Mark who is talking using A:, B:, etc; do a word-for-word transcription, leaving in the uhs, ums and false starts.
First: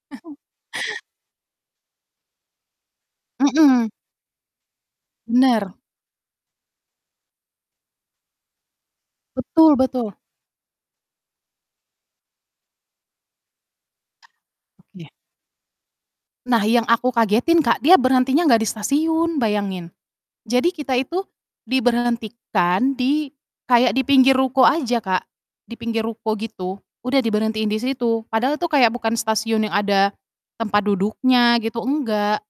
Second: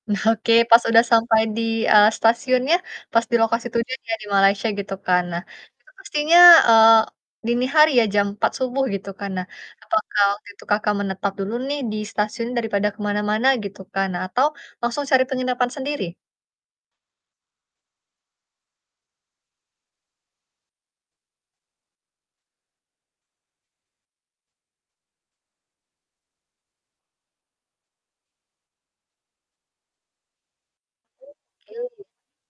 A: Nah, oke. Pas udah sampai di, eee, stasiunnya, pas di lokasi
B: Mhm.
A: tujuan ya di Malaysia gitu kan. Nah,
B: Bener.
A: itu pastinya, eee, dini hari ya, jam empat subuh, gitu kan. Nah,
B: Betul betul.
A: apakah waktu itu Kakak menetap dulu nih di stasiun daripada ke mana-mana gitu kan? Nah, atau langsung
B: Oke.
A: cari penginapan sendiri?
B: Nah, yang aku kagetin Kak, dia berhentinya nggak di stasiun, bayangin. Jadi, kita itu diberhentikan di kayak di pinggir ruko aja Kak, di pinggir ruko, gitu. Udah diberhentiin di situ, padahal itu kayak bukan stasiun yang ada tempat duduknya gitu,
A: Oke.
B: enggak.